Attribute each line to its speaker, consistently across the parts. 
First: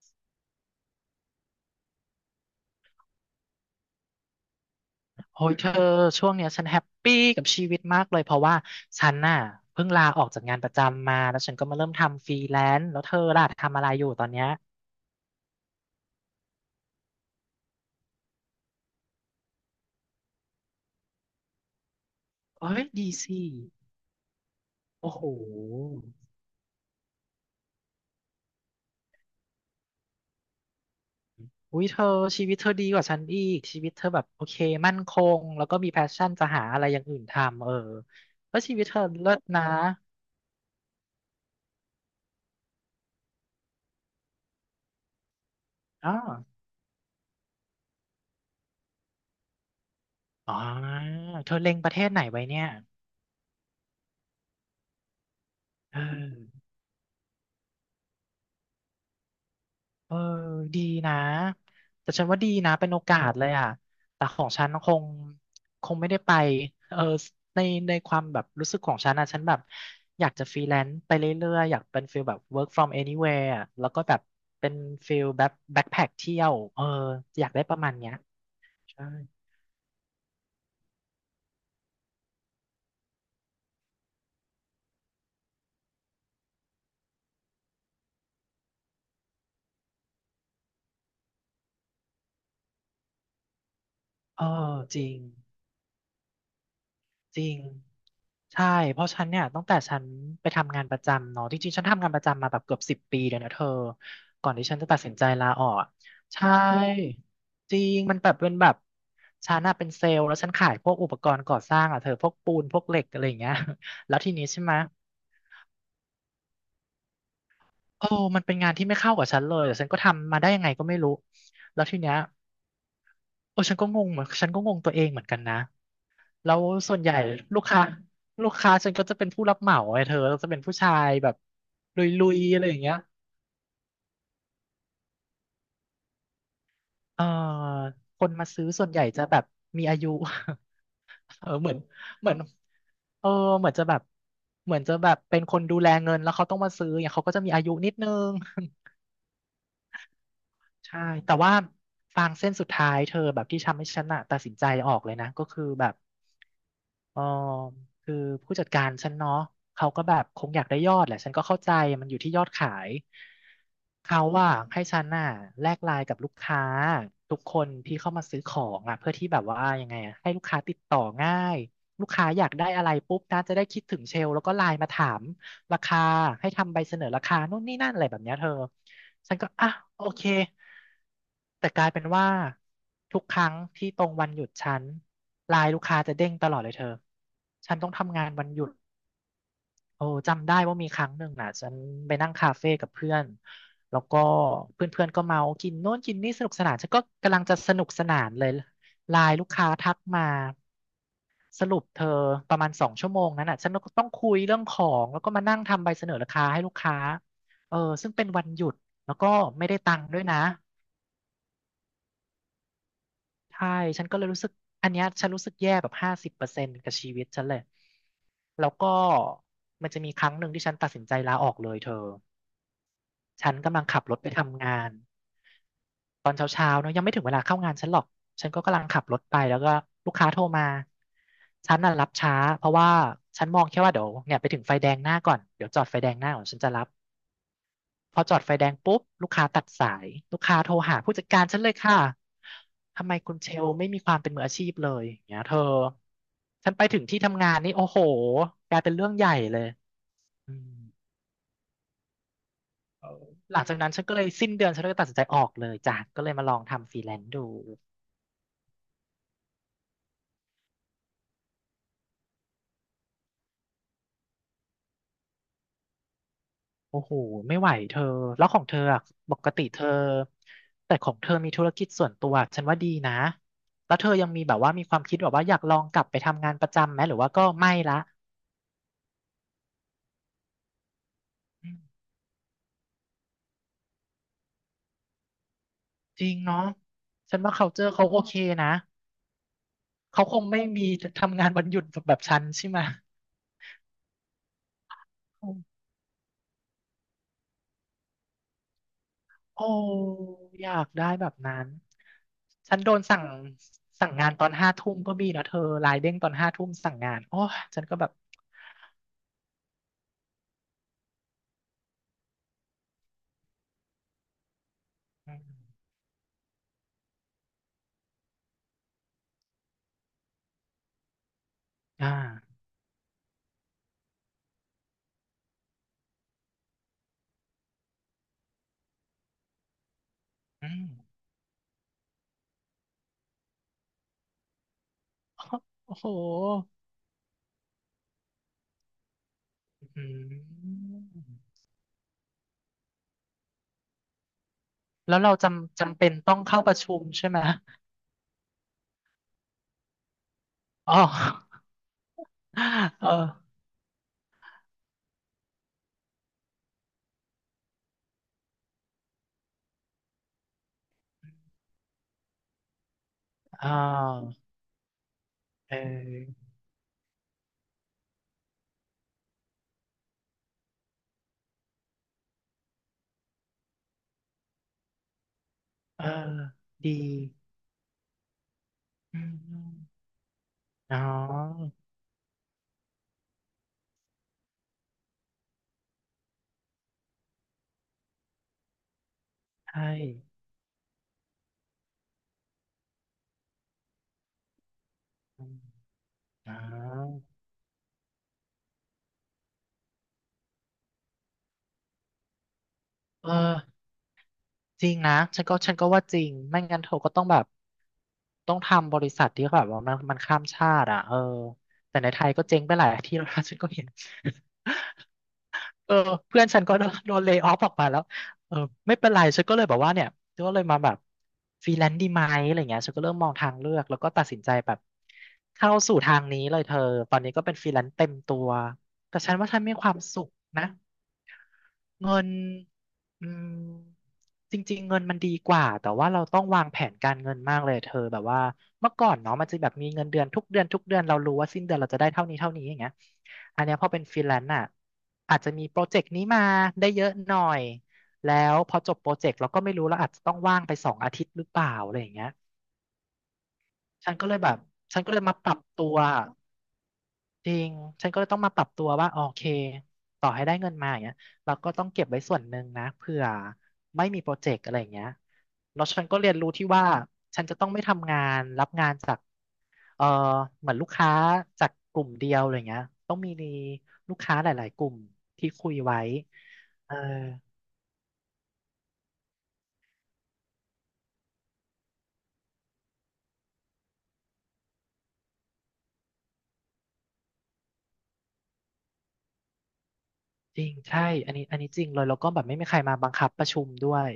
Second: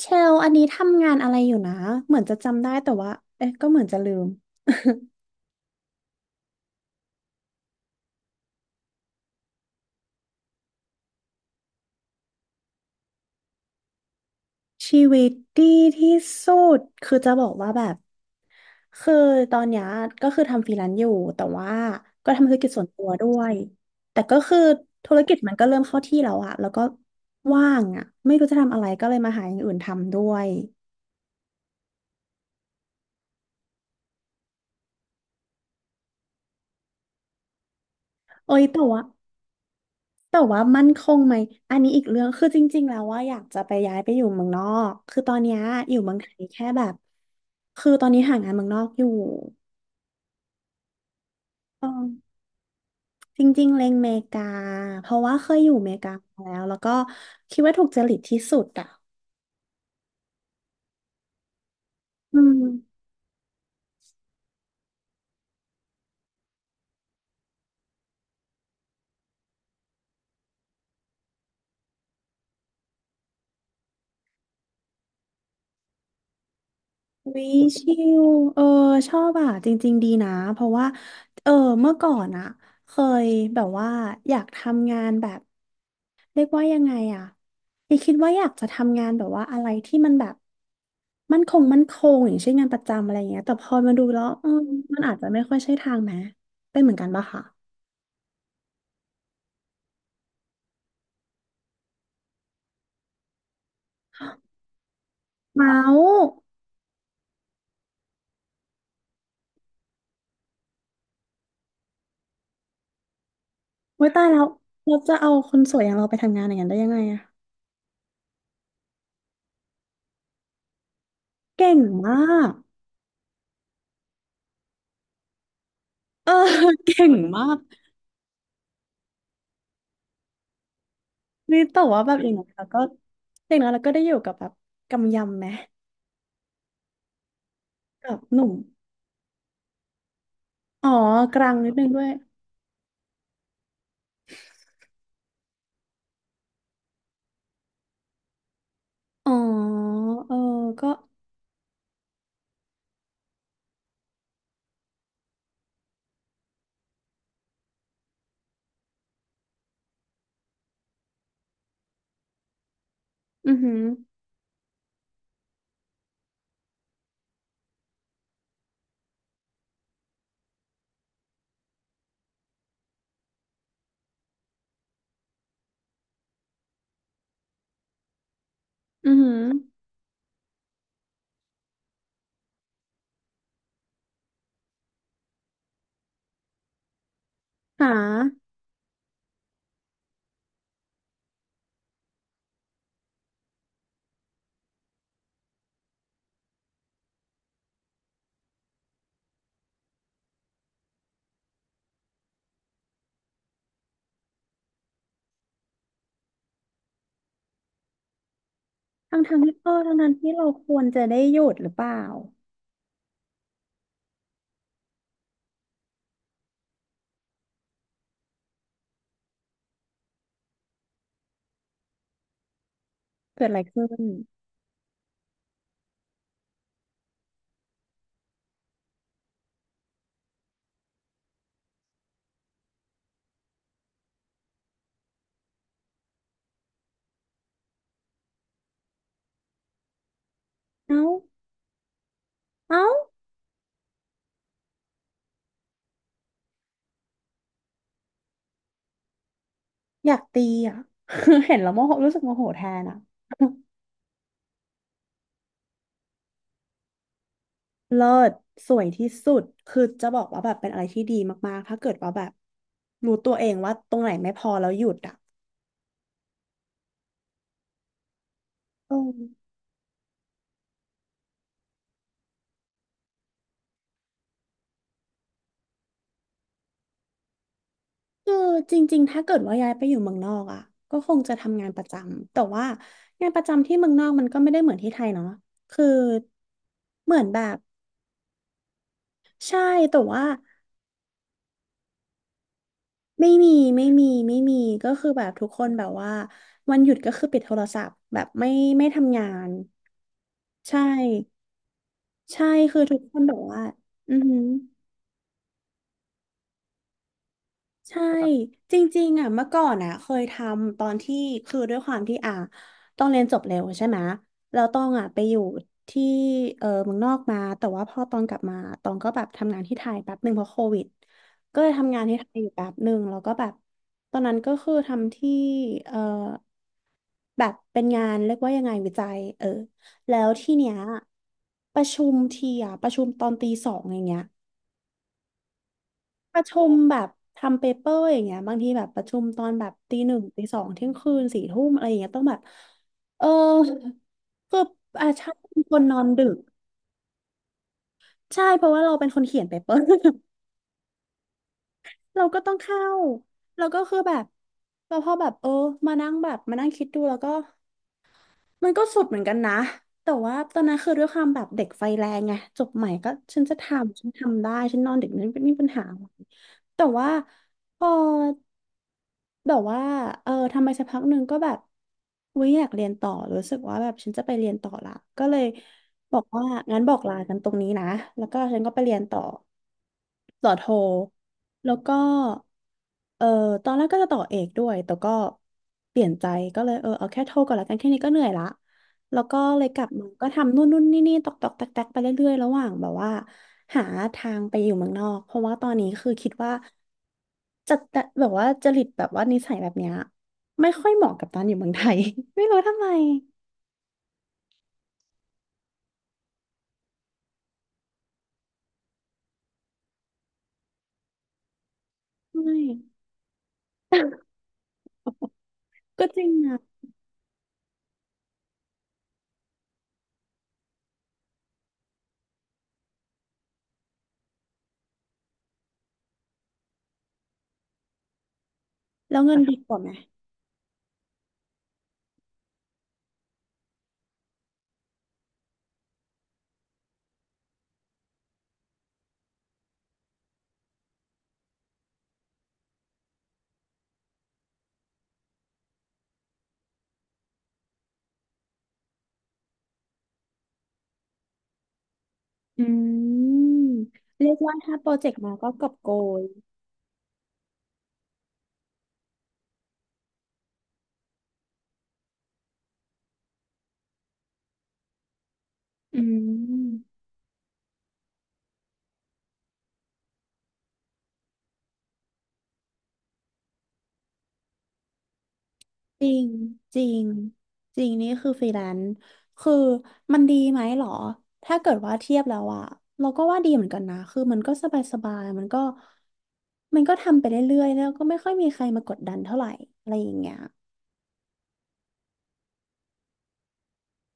Speaker 1: เชล อันนี้ทำงานอะไรอยู่นะเหมือนจะจำได้แต่ว่าเอ๊ะก็เหมือนจะลืม
Speaker 2: โอ้ยเธอช่วงเนี้ยฉันแฮปปี้กับชีวิตมากเลยเพราะว่าฉันน่ะเพิ่งลาออกจากงานประจำมาแล้วฉันก็มาเริ่มทำฟรีแลนซ์แล้วเธอล่ะทำอะไรอยู่ตอนเนี้ย
Speaker 1: ชีวิตดีที่สุดคือจะบอกว่าแบบคือตอนเนี้ยก็คือทำฟรีแลนซ์อยู่แต่ว่าก็ทำธุรกิจ
Speaker 2: เอ้
Speaker 1: ส่
Speaker 2: ย
Speaker 1: วนตัว
Speaker 2: ดี
Speaker 1: ด้
Speaker 2: สิ
Speaker 1: วยแต่ก็คือธุ
Speaker 2: โอ้
Speaker 1: ร
Speaker 2: โห
Speaker 1: กิจมันก็เริ่มเข้าที่แล้วอะแล้วก็ว่างอะไม่รู้จะทำอะไรก็เลยมาหาอย่างอื่นทำด้วย
Speaker 2: อุ้ยเธอชีวิตเธอดีกว่าฉันอีกชีวิตเธอแบบโอเคมั่นคงแล้วก็มีแพชชั่นจะหาอะไรอย่างอื่นทำเออ
Speaker 1: เอ้
Speaker 2: แล้ว
Speaker 1: ย
Speaker 2: ชี
Speaker 1: แต่
Speaker 2: วิตเธ
Speaker 1: ว่า
Speaker 2: อเลิศนะ
Speaker 1: แต่ว่ามั่นคงไหมอันนี้อีกเรื่องคือจริงๆแล้วว่าอยากจะไปย้ายไปอยู่เมืองนอกคือตอนเนี้ยอยู่
Speaker 2: อ๋อ
Speaker 1: เมืองไทยแค่แบบคือตอนนี้หางานเมืองนอกอยู่
Speaker 2: อ๋อเธอเล็ง
Speaker 1: เอ
Speaker 2: ประเทศไหน
Speaker 1: อ
Speaker 2: ไว้เนี่ย
Speaker 1: จริงๆเล็งเมกาเพราะว่าเคยอยู่เม
Speaker 2: เอ
Speaker 1: กามาแล้
Speaker 2: อ
Speaker 1: วแล้วก็คิดว่าถูกจริตที่สุดอ่ะ
Speaker 2: เออดีนะแต่ฉัน
Speaker 1: อื
Speaker 2: ว่าดีนะเป็นโอ
Speaker 1: ม
Speaker 2: กาสเลยอ่ะแต่ของฉันคงไม่ได้ไปเออในในความแบบรู้สึกของฉันนะฉันแบบอยากจะฟรีแลนซ์ไปเรื่อยๆอยากเป็นฟิลแบบ work from anywhere อะแล้วก็แบบเป็นฟิลแบบแบ็คแพ็คเที่ยวเออ
Speaker 1: วิ
Speaker 2: อยากได้ประมา
Speaker 1: ชิ
Speaker 2: ณเนี้ย
Speaker 1: วเออ
Speaker 2: ใช่
Speaker 1: ชอบอ่ะจริงๆดีนะเพราะว่าเออเมื่อก่อนอ่ะเคยแบบว่าอยากทำงานแบบเรียกว่ายังไงอ่ะยังคิดว่าอยากจะทำงานแบบว่าอะไรที่มันแบบมั่นคงมั่นคงอย่างเช่นงานประจำอะไรอย่างเงี้ยแต่พอมาดูแล้ว
Speaker 2: เอ
Speaker 1: เอ
Speaker 2: อ
Speaker 1: อ
Speaker 2: จ
Speaker 1: มัน
Speaker 2: ริ
Speaker 1: อาจ
Speaker 2: ง
Speaker 1: จะไม่ค่อยใช่ทางไหมเป็นเหมือนกันปะ
Speaker 2: จ
Speaker 1: คะ
Speaker 2: ริงใช่เพราะฉันเนี่ยตั้งแต่ฉันไปทำงานประจำเนาะจริงๆฉันทำงานประจำมาแบบเกือบ10 ปีเลยนะเธอ ก่อนที่ฉันจะตัดสินใจลาออ
Speaker 1: เมา
Speaker 2: กอะ
Speaker 1: ส์
Speaker 2: ใช่จริงมันแบบเป็นแบบฉันน่ะเป็นเซลล์แล้วฉันขายพวกอุปกรณ์ก่อสร้างอ่ะเธอพวกปูนพวกเหล็กอะไรอย่างเงี้ย
Speaker 1: โว้ ย
Speaker 2: แล้ว
Speaker 1: ตาย
Speaker 2: ที
Speaker 1: แล้
Speaker 2: นี้
Speaker 1: ว
Speaker 2: ใช่ไหม
Speaker 1: เราจะเอาคนสวยอย่างเราไปทำงานอย่างนั้นได้ยังไงอะ
Speaker 2: โอ้มันเป็นงานที่ไม่เข้ากับฉันเลยแต่ฉันก็ทำมาได้ยังไงก็ไม่รู้
Speaker 1: เก่ง
Speaker 2: แล้วทีเนี้
Speaker 1: มา
Speaker 2: ย
Speaker 1: ก
Speaker 2: โอ้ฉันก็งงเหมือนฉันก็งงตัวเองเหมือนกันนะ
Speaker 1: เออ
Speaker 2: แล้ว ส่วน
Speaker 1: เก่
Speaker 2: ให
Speaker 1: ง
Speaker 2: ญ่
Speaker 1: มาก
Speaker 2: ลูกค้าลูกค้าฉันก็จะเป็นผู้รับเหมาไอ้เธอแล้วจะเป็นผู้ชายแบบ
Speaker 1: นี่แต่
Speaker 2: ล
Speaker 1: ว่าแบบอ
Speaker 2: ุ
Speaker 1: ย่าง
Speaker 2: ย
Speaker 1: น้อย
Speaker 2: ๆอะไร
Speaker 1: เรา
Speaker 2: อย่า
Speaker 1: ก็
Speaker 2: งเงี้ย
Speaker 1: อย่างน้อยเราก็ได้อยู่กับแบบกำยำไหม
Speaker 2: เออ
Speaker 1: กับ
Speaker 2: คน
Speaker 1: ห
Speaker 2: มา
Speaker 1: นุ่ม
Speaker 2: ซื้อส่วนใหญ่จะแบบมีอายุ
Speaker 1: อ๋อ ก
Speaker 2: เอ
Speaker 1: ลา
Speaker 2: อ
Speaker 1: ง
Speaker 2: เห
Speaker 1: นิ
Speaker 2: มื
Speaker 1: ด
Speaker 2: อน
Speaker 1: นึงด้วย
Speaker 2: เหมือนเออเหมือนจะแบบเหมือนจะแบบเป็นคนดูแลเงินแล้วเขาต้องมาซื้อเนี่ยเขาก็จะมีอายุนิดนึง
Speaker 1: อ๋อเออก็
Speaker 2: ใช่แต่ว่าฟางเส้นสุดท้ายเธอแบบที่ทำให้ฉันอะตัดสินใจออกเลยนะก็คือแบบ เออคือผู้จัดการฉันเนาะเขาก็แบบคงอยากได้ยอดแหละฉันก็เข้าใจมันอยู่ที่ยอดขาย
Speaker 1: อือหือ
Speaker 2: เขาว่าให้ฉันน่ะแลกไลน์กับลูกค้าทุกคนที่เข้ามาซื้อของอ่ะเพื่อที่แบบว่ายังไงอ่ะให้ลูกค้าติดต่อง่ายลูกค้าอยากได้อะไรปุ๊บนะจะได้คิดถึงเชลแล้วก็ไลน์มาถามราคาให้ทำใบเสนอราคานู่นนี่นั่นอะไรแบบเนี้ยเธอ
Speaker 1: อือหื
Speaker 2: ฉัน
Speaker 1: อ
Speaker 2: ก็อ่ะโอเค แต่กลายเป็นว่าทุกครั้งที่ตรงวันหยุดฉันไลน์ลูกค้าจะเด้งตลอดเลยเธอฉันต้อ
Speaker 1: หา
Speaker 2: งทำงานวันหยุดโอ้จำได้ว่ามีครั้งหนึ่งน่ะฉันไปนั่งคาเฟ่กับเพื่อนแล้วก็เพื่อนๆก็เมากินโน่นกินนี่สนุกสนานฉันก็กำลังจะสนุกสนานเลยไลน์ลูกค้าทักมาสรุปเธอประมาณ2 ชั่วโมงนั้นน่ะฉันก็ต้องคุยเรื่องของแล้วก็มานั่งทำใบเสนอราคาให้ลูกค้าเออซึ่งเป็นวันหยุดแล้ว
Speaker 1: ทั้ง
Speaker 2: ก็
Speaker 1: ทางที่
Speaker 2: ไม่
Speaker 1: เอ
Speaker 2: ได้
Speaker 1: อ
Speaker 2: ตั
Speaker 1: ทั้ง
Speaker 2: งค์
Speaker 1: ทาง
Speaker 2: ด้วย
Speaker 1: ที่
Speaker 2: นะ
Speaker 1: เราควรจะได้หยุดหรือเปล่า
Speaker 2: ใช่ฉันก็เลยรู้สึกอันเนี้ยฉันรู้สึกแย่แบบ50%กับชีวิตฉันเลยแล้วก็มันจะมีครั้งหนึ่งที่ฉันตัดสินใจลาออกเลยเธอ
Speaker 1: เกิด
Speaker 2: ฉั
Speaker 1: อะ
Speaker 2: น
Speaker 1: ไร
Speaker 2: กำลั
Speaker 1: ขึ้
Speaker 2: งขั
Speaker 1: น
Speaker 2: บรถไปทำงานตอนเช้าๆเนอะยังไม่ถึงเวลาเข้างานฉันหรอกฉันก็กำลังขับรถไปแล้วก็ลูกค้าโทรมาฉันน่ะรับช้าเพราะว่าฉันมองแค่ว่าเดี๋ยวเนี่ยไปถึงไฟแดงหน้าก่อนเดี๋ยวจอดไฟแดงหน้าก่อนฉันจะรับ พอจอดไฟแดงปุ๊บลูกค้าตัดสายลูกค้าโทรหา
Speaker 1: เอ้า
Speaker 2: ผู้จัดการฉันเลยค่ะ
Speaker 1: เอ้า
Speaker 2: ทำไมคุณเชลไม่มีความเป็นมืออาชีพเลยอย่างเงี้ยเธอฉันไปถึงที่ทำงานนี่โอ้โหกลายเป็นเรื่องใหญ่เลย
Speaker 1: อยากตี
Speaker 2: อืม
Speaker 1: อ่ะ เห็นแล้วโมโหรู้สึกโมโหแทนอ่ะ
Speaker 2: หลังจากนั้นฉันก็เลยสิ้นเดือนฉันก็เลยตัดสินใจออกเลยจ้ะก็เลยมาลองทำฟรีแลนซ์ดู
Speaker 1: เลิศสวยที่สุดคือจะบอกว่าแบบเป็นอะไรที่ดีมากๆถ้าเกิดว่าแบบรู้ตัวเองว่าตรงไหนไม่พอแล้วหยุดอ่ะ
Speaker 2: โอ้โหไม่ไหวเธอแล้วของเธอ
Speaker 1: เอ
Speaker 2: อะปก
Speaker 1: อ
Speaker 2: ติเธอแต่ของเธอมีธุรกิจส่วนตัวฉันว่าดีนะแล้วเธอยังมีแบบว่ามีความคิดแบบว่าอยากลองกลับไปทำงานประจำไหมหรือว่าก็ไม่ละ
Speaker 1: คือจริงๆถ้าเกิดว่าย้ายไปอยู่เมืองนอกอ่ะก็คงจะทำงานประจำแต่ว่างานประจำที่เมืองนอกมันก็ไม่ได้เหมือนที่ไทยเนาะคือ
Speaker 2: จริงเนาะ
Speaker 1: เหมือน
Speaker 2: ฉั
Speaker 1: แบ
Speaker 2: นว่า
Speaker 1: บ
Speaker 2: culture เขาโอเคนะ
Speaker 1: ใช่แต่ว่า
Speaker 2: เขาคงไม่มีทำงานวันหยุดแบบฉันใช่ไหม
Speaker 1: ไม่มีไม่มีไม่มีก็คือแบบทุ
Speaker 2: อื
Speaker 1: กคน
Speaker 2: ม
Speaker 1: แบบว่าวันหยุดก็คือปิดโทรศัพท์แบบไม่ไม่ทำงาน
Speaker 2: โอ้อ
Speaker 1: ใช่
Speaker 2: ยากได้แบบนั้น
Speaker 1: ใช่
Speaker 2: ฉั
Speaker 1: คื
Speaker 2: น
Speaker 1: อ
Speaker 2: โด
Speaker 1: ทุก
Speaker 2: น
Speaker 1: ค
Speaker 2: สั่
Speaker 1: น
Speaker 2: ง
Speaker 1: แบบว่า
Speaker 2: สั่
Speaker 1: อื
Speaker 2: ง
Speaker 1: อ
Speaker 2: งาน
Speaker 1: หื
Speaker 2: ต
Speaker 1: อ
Speaker 2: อนห้าทุ่มก็มีนะเธอไลน์เด้งตอนห้าทุ่มสั่งงานโอ้ยฉันก็
Speaker 1: ใช่
Speaker 2: แบบ
Speaker 1: จริงๆอ่ะเมื่อก่อนอ่ะเคยทำตอนที่คือด้วยความที่อ่ะต้องเรียนจบเร็วใช่ไหมแล้วต้องอ่ะไปอ
Speaker 2: อ
Speaker 1: ยู่
Speaker 2: ม
Speaker 1: ที่เออเมืองนอกมาแต่ว่าพอตอนกลับมาตองก็แบบทำงานที่ไทยแป๊บหนึ่งเพราะโควิดก็เลยทำงาน
Speaker 2: อ่า
Speaker 1: ที่ไทยอยู่แป๊บหนึ่งแล้วก็แบบตอนนั้นก็คือทำที่เออแบบเป็นงานเรียกว่ายังไงวิจัยเออแล้วที่
Speaker 2: อื
Speaker 1: เนี้ย
Speaker 2: ม
Speaker 1: ประชุมทีอ่ะประชุมตอนตีสองอย่างเงี้ย
Speaker 2: โอ้โห
Speaker 1: ประชุมแบบทำเปเปอร์อย่างเงี้ยบางทีแบบประชุมตอนแบบตี
Speaker 2: อื
Speaker 1: หนึ่งตีสองเที่ย
Speaker 2: ม
Speaker 1: งคืนสี่ทุ่มอะไรอย่างเงี้ยต้องแบบเออคืออา
Speaker 2: แล้ว
Speaker 1: ชา
Speaker 2: เรา
Speaker 1: เป็นค
Speaker 2: จำ
Speaker 1: นน
Speaker 2: จำ
Speaker 1: อน
Speaker 2: เป็น
Speaker 1: ดึ
Speaker 2: ต้อ
Speaker 1: ก
Speaker 2: งเข้าประชุมใช่ไหม
Speaker 1: ใช่เพราะว่าเราเป็นคนเขียนเป เปอร์
Speaker 2: อ๋อ
Speaker 1: เราก็ต้องเข้า
Speaker 2: เออ
Speaker 1: แล้วก็คือแบบแล้วพอแบบเออมานั่งแบบมานั่งคิดดูแล้วก็มันก็สุดเหมือนกันนะแต่ว่าตอนนั้นคือด้วยความแบบเด็กไฟแรงไงจบใหม่ก็ฉันจะท
Speaker 2: อ่
Speaker 1: ำฉัน
Speaker 2: า
Speaker 1: ทำได้ฉันนอนดึกนั้นไม่มีปัญ
Speaker 2: เอ
Speaker 1: หาอะไร
Speaker 2: อ
Speaker 1: แต่ว่าพอ แบบว่าเออทำไมสักพักหนึ่งก็แบบวิอยากเรียนต่อรู้สึกว่าแบบฉันจะไปเรียนต่อละก็เลย
Speaker 2: เอ
Speaker 1: บอก
Speaker 2: อ
Speaker 1: ว่างั้นบ
Speaker 2: ดี
Speaker 1: อกลากันตรงนี้นะ แล้วก็ฉันก็ไปเรียนต่
Speaker 2: อื
Speaker 1: อ
Speaker 2: ม
Speaker 1: ต่อโท
Speaker 2: อ๋อ
Speaker 1: แล้วก็เออตอนแรกก็จะต่อเอกด้วยแต่ก็เปลี่ยนใจก็เลยเออเอาแค่โทก่อนละกันแค่นี้ก็เหนื่อยละแล้วก็เลยก
Speaker 2: ใช่
Speaker 1: ลับมาก็ทำนู่นนู่นนี่นี่ตอกตอกแตกแตกไปเรื่อยๆระหว่างแบบว่าหาทางไปอยู่เมืองนอกเพ
Speaker 2: อ
Speaker 1: ราะว่า
Speaker 2: ม
Speaker 1: ตอนนี้คือคิด
Speaker 2: อ๋
Speaker 1: ว่า
Speaker 2: อ
Speaker 1: จะแบบว่าจริตแบบว่านิสัยแบบเนี้ยไม่ค่อยเหมาะกับตอนอยู่เมืองไทย ไม่รู้ทำไม
Speaker 2: เออจริงนะฉันก็ว่าจริงไม่งั้นเธอก็ต้องแบบ ต้องทำบริษัทที่แบบว่ามันข้ามชาติอ่ะเออแต่ในไทยก็
Speaker 1: ไม่
Speaker 2: เจ๊งไปหลายที่แล้วนะ ฉันก็เห็น เออ
Speaker 1: ก็จริง
Speaker 2: เพื่อน
Speaker 1: นะ
Speaker 2: ฉันก็โดนเลย์ออฟออกมาแล้วเออไม่เป็นไรฉันก็เลยแบบว่าเนี่ย ฉันก็เลยมาแบบฟรีแลนซ์ดีไหมอะไรเงี้ยฉันก็เริ่มมองทางเลือก แล้วก็ตัดสินใจแบบเข้าสู่ทางนี้เลยเธอตอนนี้ก็เป็นฟรีแลนซ์เต็มตัว
Speaker 1: แล้
Speaker 2: แต่
Speaker 1: ว
Speaker 2: ฉั
Speaker 1: เงิ
Speaker 2: น
Speaker 1: น
Speaker 2: ว่า
Speaker 1: ดี
Speaker 2: ฉัน
Speaker 1: ก
Speaker 2: มี
Speaker 1: ว่า
Speaker 2: ค
Speaker 1: ไหม
Speaker 2: วามสุขนะ เงินอืมจริงๆเงินมันดีกว่าแต่ว่าเราต้องวางแผนการเงินมากเลยเธอแบบว่าเมื่อก่อนเนาะมันจะแบบมีเงินเดือนทุกเดือนเรารู้ว่าสิ้นเดือนเราจะได้เท่านี้อย่างเงี้ยอันเนี้ยพอเป็นฟรีแลนซ์อ่ะอาจจะมีโปรเจกต์นี้มาได้เยอะหน่อยแล้วพอจบโปรเจกต์เราก็ไม่รู้เราอาจจะต้องว่างไป2 อาทิตย์หรือเปล่าอะไรอย่างเงี้ย
Speaker 1: อืม
Speaker 2: ฉันก็
Speaker 1: เรี
Speaker 2: เล
Speaker 1: ยก
Speaker 2: ยแบ
Speaker 1: ว่า
Speaker 2: บ
Speaker 1: ถ้าโปร
Speaker 2: ฉัน
Speaker 1: เจ
Speaker 2: ก็
Speaker 1: ก
Speaker 2: เล
Speaker 1: ต์
Speaker 2: ย
Speaker 1: มา
Speaker 2: มาป
Speaker 1: ก็
Speaker 2: รับ
Speaker 1: กอบ
Speaker 2: ตั
Speaker 1: โก
Speaker 2: ว
Speaker 1: ย
Speaker 2: จริงฉันก็เลยต้องมาปรับตัวว่าโอเคต่อให้ได้เงินมาอย่างเงี้ยเราก็ต้องเก็บไว้ส่วนหนึ่งนะเผื่อไม่มีโปรเจกต์อะไรอย่างเงี้ยแล้ว
Speaker 1: อื
Speaker 2: ฉันก็เรียนรู้ที่
Speaker 1: ม
Speaker 2: ว่าฉันจะต้องไม่ทำงานรับงานจากเออเหมือนลูกค้าจากกลุ่มเดียวอะไรเงี้ยต้องมีลูกค้าหลาย ๆกลุ่มที่คุยไว้
Speaker 1: จริงจริ
Speaker 2: เออ
Speaker 1: งจริงนี่คือฟรีแลนซ์คือมันดีไหมหรอถ้าเกิดว่าเทียบแล้วอะเราก็ว่าดีเหมือนกันนะคือมันก็สบายสบายมันก็มันก็ทำไปเรื่อยๆแล้วก็ไม่ค่อยมีใครมากดดันเท่าไหร่อะไรอย่างเงี้ย
Speaker 2: จริงใช่อันนี้จริงเลยแล้วก็แบบไม่มีใครมาบังคับประชุมด้วย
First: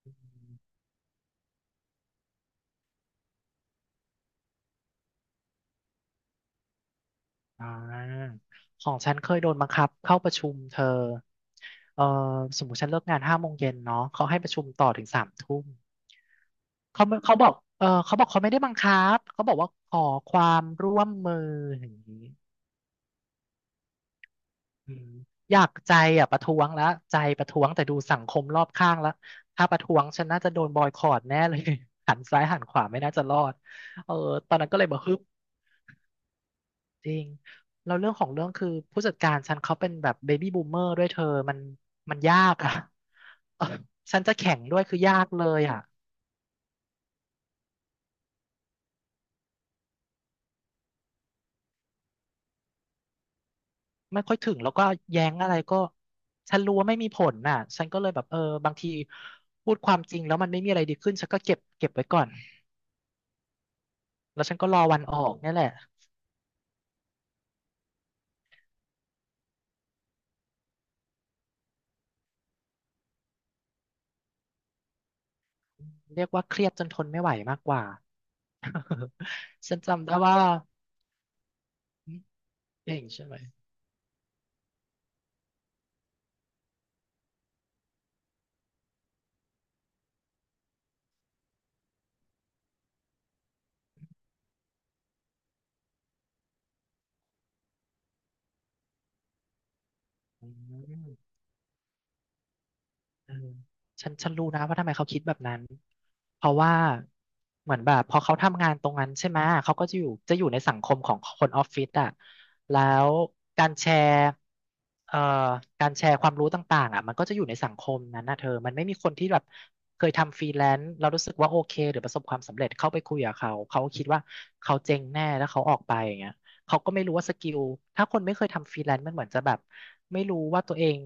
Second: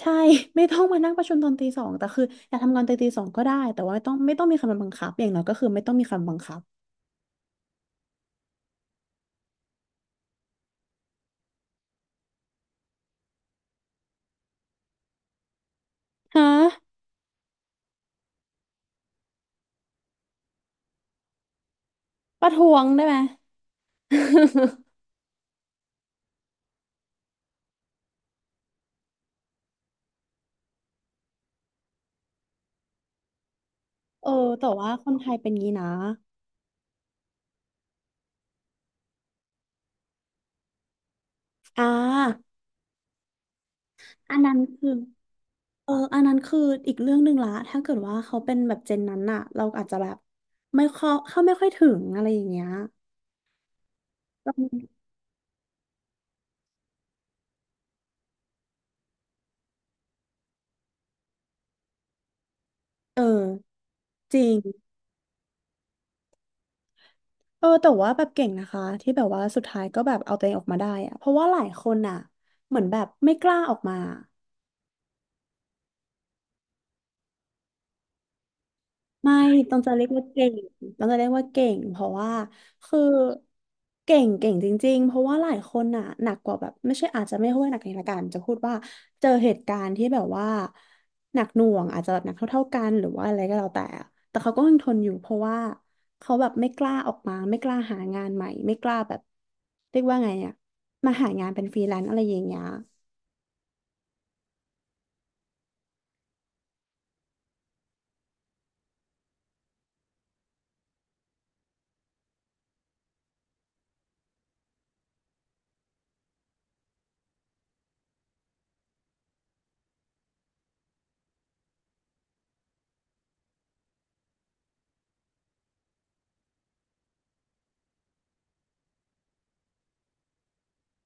Speaker 1: ใช่ ไม่ต้องมานั่งประชุมตอนตีสองแต่คืออยากทำงานตอนตีสองก็ได้แต่ว่าไม่ต้องไม่ต้องมีใครมาบังคับอย่างน้อยก็คือไม่ต้องมีใครมาบังคับ
Speaker 2: อ่าของฉันเคยโดนบังคับเข้าประชุมเธอเออสมมติฉันเลิกงาน5 โมงเย็นเนาะเขาให้ประชุมต่อถึง3 ทุ่ม
Speaker 1: ฮะ
Speaker 2: เขาไม่เขาบอก เออเขาบอกเขาไม่ได้บังคับเขาบอกว่าขอความร่วมมืออย่างนี้
Speaker 1: ประท้วงได้ไหม
Speaker 2: อืมอยากใจอ่ะประท้วงแล้วใจประท้วงแต่ดูสังคมรอบข้างแล้วถ้าประท้วงฉันน่าจะโดนบอยคอตแน่เลย หันซ้ายหันขวาไม่น่าจะรอดเออ
Speaker 1: เออ
Speaker 2: ตอน
Speaker 1: แต่
Speaker 2: นั้นก็เลย
Speaker 1: ว่า
Speaker 2: บอก
Speaker 1: ค
Speaker 2: ฮึ
Speaker 1: น
Speaker 2: บ
Speaker 1: ไทยเป็นงี้นะ
Speaker 2: จริงแล้วเรื่องของเรื่องคือผู้จัดการฉันเขาเป็นแบบเบบี้บูมเมอร์ด้วยเธอมัน
Speaker 1: อ่า
Speaker 2: มันยากอ่ะ เออฉันจะ
Speaker 1: อัน
Speaker 2: แข่
Speaker 1: นั้น
Speaker 2: งด้วย
Speaker 1: คือ
Speaker 2: คือยากเลยอ่ะ
Speaker 1: อันนั้นคืออีกเรื่องหนึ่งละถ้าเกิดว่าเขาเป็นแบบเจนนั้นน่ะเราอาจจะแบบไม่เข้าไม่ค่อยถึงอะไรอย่างเงี้ย
Speaker 2: ไม่ค่อยถึ
Speaker 1: เ
Speaker 2: งแล้วก็แย้งอะไรก็ฉันรู้ว่าไม่มีผลน่ะฉันก็เลยแบบเออบางทีพูดความจริงแล้วมันไม่มีอะไรดีขึ้นฉันก็เก็บไว้ก่อน
Speaker 1: ออจ
Speaker 2: แล้
Speaker 1: ริ
Speaker 2: วฉั
Speaker 1: ง
Speaker 2: นก็รอวันออกเนี่ยแหละ
Speaker 1: เออแต่ว่าแบบเก่งนะคะที่แบบว่าสุดท้ายก็แบบเอาตัวเองออกมาได้อะเพราะว่าหลายคนอ่ะเหมือนแบบไม่กล้าออกมา
Speaker 2: เรียกว่าเครียดจนทนไม่ไหวมากกว่า
Speaker 1: ไม่ ต้
Speaker 2: ฉั
Speaker 1: อ
Speaker 2: น
Speaker 1: งจะเรี
Speaker 2: จำ
Speaker 1: ยก
Speaker 2: ได้
Speaker 1: ว่า
Speaker 2: ว่า
Speaker 1: เก่งต้องจะเรียกว่าเก่งเพราะ
Speaker 2: อืม
Speaker 1: ว่าคื
Speaker 2: เก่
Speaker 1: อ
Speaker 2: งใช่ไหม
Speaker 1: เก่งเก่งจริงๆเพราะว่าหลายคนน่ะหนักกว่าแบบไม่ใช่อาจจะไม่ค่อยหนักในละกันจะพูดว่าเจอเหตุการณ์ที่แบบว่าหนักหน่วงอาจจะแบบหนักเท่าๆกันหรือว่าอะไรก็แล้วแต่อะแต่เขาก็ยังทนอยู่เพราะว่าเขาแบบไม่กล้าออกมาไม่กล้าหางานใหม่ไม่กล้าแบบเรียกว่าไง
Speaker 2: อื
Speaker 1: อะ
Speaker 2: ม
Speaker 1: มาหางานเป็นฟรีแลนซ์อะไรอย่างเงี้ย
Speaker 2: เออฉันรู้นะว่าทำไมเขาคิดแบบนั้น เพราะว่าเหมือนแบบพอเขาทำงานตรงนั้นใช่ไหมเขาก็จะอยู่ในสังคมของคนออฟฟิศอ่ะแล้วการแชร์เอ่อการแชร์ความรู้ต่างๆอ่ะมันก็จะอยู่ในสังคมนั้นนะเธอมันไม่มีคนที่แบบเคยทำฟรีแลนซ์เรารู้สึกว่าโอเคหรือประสบความสำเร็จเข้าไปคุยกับเขาเขาคิดว่าเขาเจ๊งแน่แล้วเขาออกไปอย่างเงี้ย เขาก็ไม่รู้ว่าสกิลถ้าคนไม่เคยทำฟรีแลนซ์มันเหมือนจะแบบไม่รู้ว่าตัวเอง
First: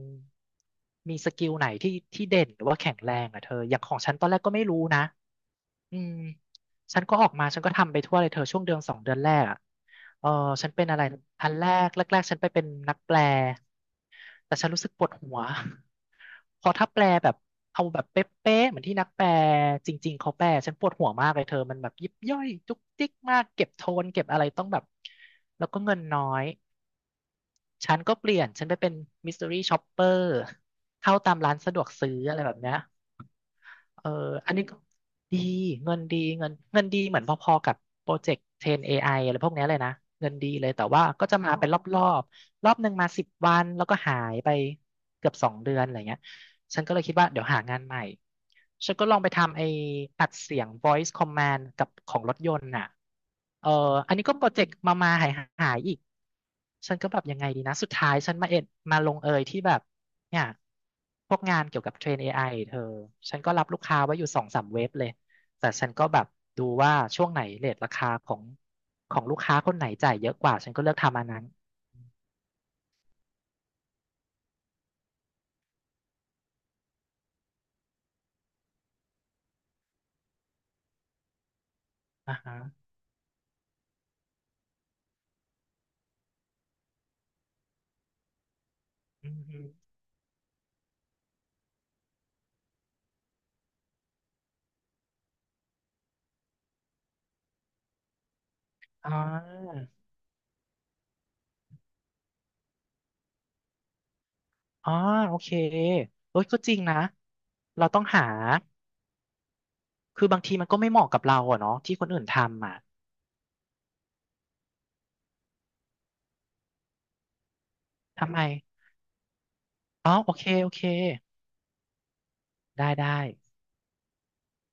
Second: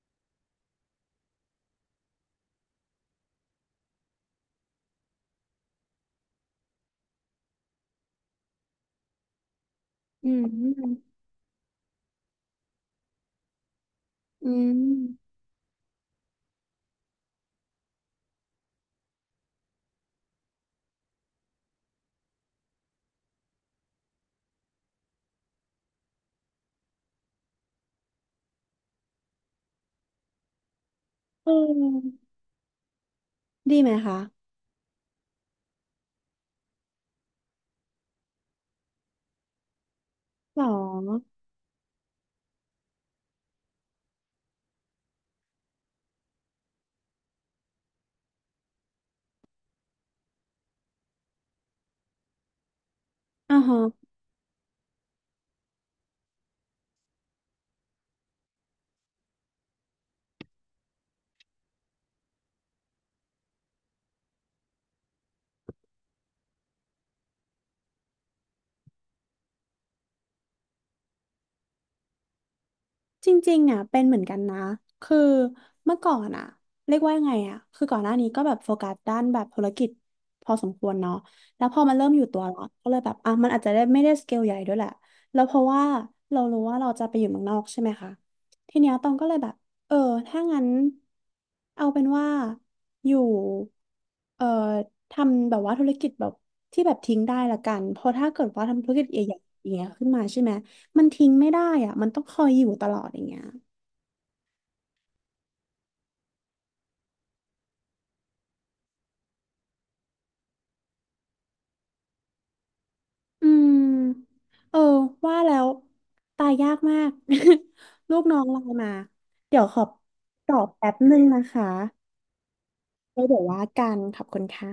Speaker 2: มีสกิลไหนที่เด่นหรือว่าแข็งแรงอ่ะเธอ อย่างของฉันตอนแรกก็ไม่รู้นะอืมฉันก็ออกมาฉันก็ทำไปทั่วเลยเธอช่วงเดือน2 เดือนแรกอะเอ
Speaker 1: อื
Speaker 2: อฉันเป็นอะไร
Speaker 1: ม
Speaker 2: อันแรกๆฉันไปเป็นนักแปล
Speaker 1: อื
Speaker 2: แต่ฉันรู้สึกปวดหั
Speaker 1: ม
Speaker 2: ว พอถ้าแปลแบบเอาแบบเป๊ะๆเหมือนที่นักแปลจริงๆเขาแปลฉันปวดหัวมากเลยเธอมันแบบยิบย่อยจุกจิกมากเก็บโทนเก็บอะไรต้องแบบแล้วก็เงินน้อยฉันก็เปลี่ยนฉันไปเป็นมิส t ต r รี่ช็อปเปอร์เข้าตาม
Speaker 1: เ
Speaker 2: ร้านสะดวกซื้อ
Speaker 1: ออ
Speaker 2: อะไรแบบเนี้ย
Speaker 1: ดีไหม
Speaker 2: เออ
Speaker 1: คะ
Speaker 2: อันนี้ก็ดีเงินดีเงินดีเหมือนพอๆกับโปรเจกต์เทรน AI อไออะไรพวกเนี้ยเลยนะ เงินดี
Speaker 1: หร
Speaker 2: เลยแต่ว่าก็
Speaker 1: อ
Speaker 2: จะมาเป็นรอบหนึ่งมา10 วันแล้วก็หายไปเกือบสองเดือนอะไรเงี้ยฉันก็เลยคิดว่าเดี๋ยวหางานใหม่ ฉันก็ลองไปทำไอ้อัดเสียง voice command กับของรถยนต์น่ะ
Speaker 1: อ๋
Speaker 2: เออ
Speaker 1: อ
Speaker 2: อันนี้ก็โปรเจกต์มาหายหายอีก ฉันก็แบบยังไงดีนะ สุดท้ายฉันมาเอ็ดมาลงเอยที่แบบ เนี่ยพวกงานเกี่ยวกับเทรน AI เธอฉันก็รับลูกค้าไว้อยู่2-3 เว็บเลยแต่ฉันก็แบบดูว่าช่วงไหนเรทราคาของของลูกค้าคนไหนจ่ายเยอะกว่าฉันก็เลือกทำอันนั้น
Speaker 1: จริงๆอ่ะเป็นเหมือนกันนะคือเมื่อก่อนอ่ะเรียกว่ายังไงอ่ะคือก่อนหน้านี้ก็แบบโฟกัสด้านแบบธุรกิจพอสมควรเนาะแล้วพอมันเริ่มอยู่
Speaker 2: อ่า
Speaker 1: ตัวแล้
Speaker 2: ฮะ
Speaker 1: วก็เลยแบบอ่ะ มันอาจจะได้ไม่ได้สเกลใหญ่ด้วยแหละ แล้วเพราะว่าเรารู้ว่าเราจะไปอยู่เมืองนอกใช่ไหมคะ ทีเนี้ยตองก็
Speaker 2: อื
Speaker 1: เลย
Speaker 2: ม
Speaker 1: แบ
Speaker 2: อ
Speaker 1: บ
Speaker 2: ม
Speaker 1: เออถ้างั้นเอาเป็นว่าอยู่เอ่อทำแบบว่าธุรกิจแบบที่แบบทิ้งได้ละกันเพราะถ้าเกิดว่าทำธุรกิจ
Speaker 2: อ่
Speaker 1: ใหญ่ๆอย่างเงี้ย
Speaker 2: า
Speaker 1: ขึ้นมาใช่ไหม มันทิ้งไม่ได้อ่ะมันต้องคอยอยู่ตลอดอย่างเงี้ย
Speaker 2: อ๋อโอเคเอ้ยก็จริงนะเราต้องหาคือบางทีมันก็ไม่เหมาะกับเราอะเนาะที่คนอื่นทำอ่ะ
Speaker 1: อืมเออ ว่าแล้วตายยากมาก ลูก
Speaker 2: ทำ
Speaker 1: น้อ
Speaker 2: ไม
Speaker 1: งไลน์มา เดี๋ยวขอ
Speaker 2: อ๋อโอเค
Speaker 1: ตอบ
Speaker 2: โอเค
Speaker 1: แป๊บนึงนะคะ
Speaker 2: ได้ได้
Speaker 1: แล้วเดี๋ยวว่ากันขอบคุณค่ะ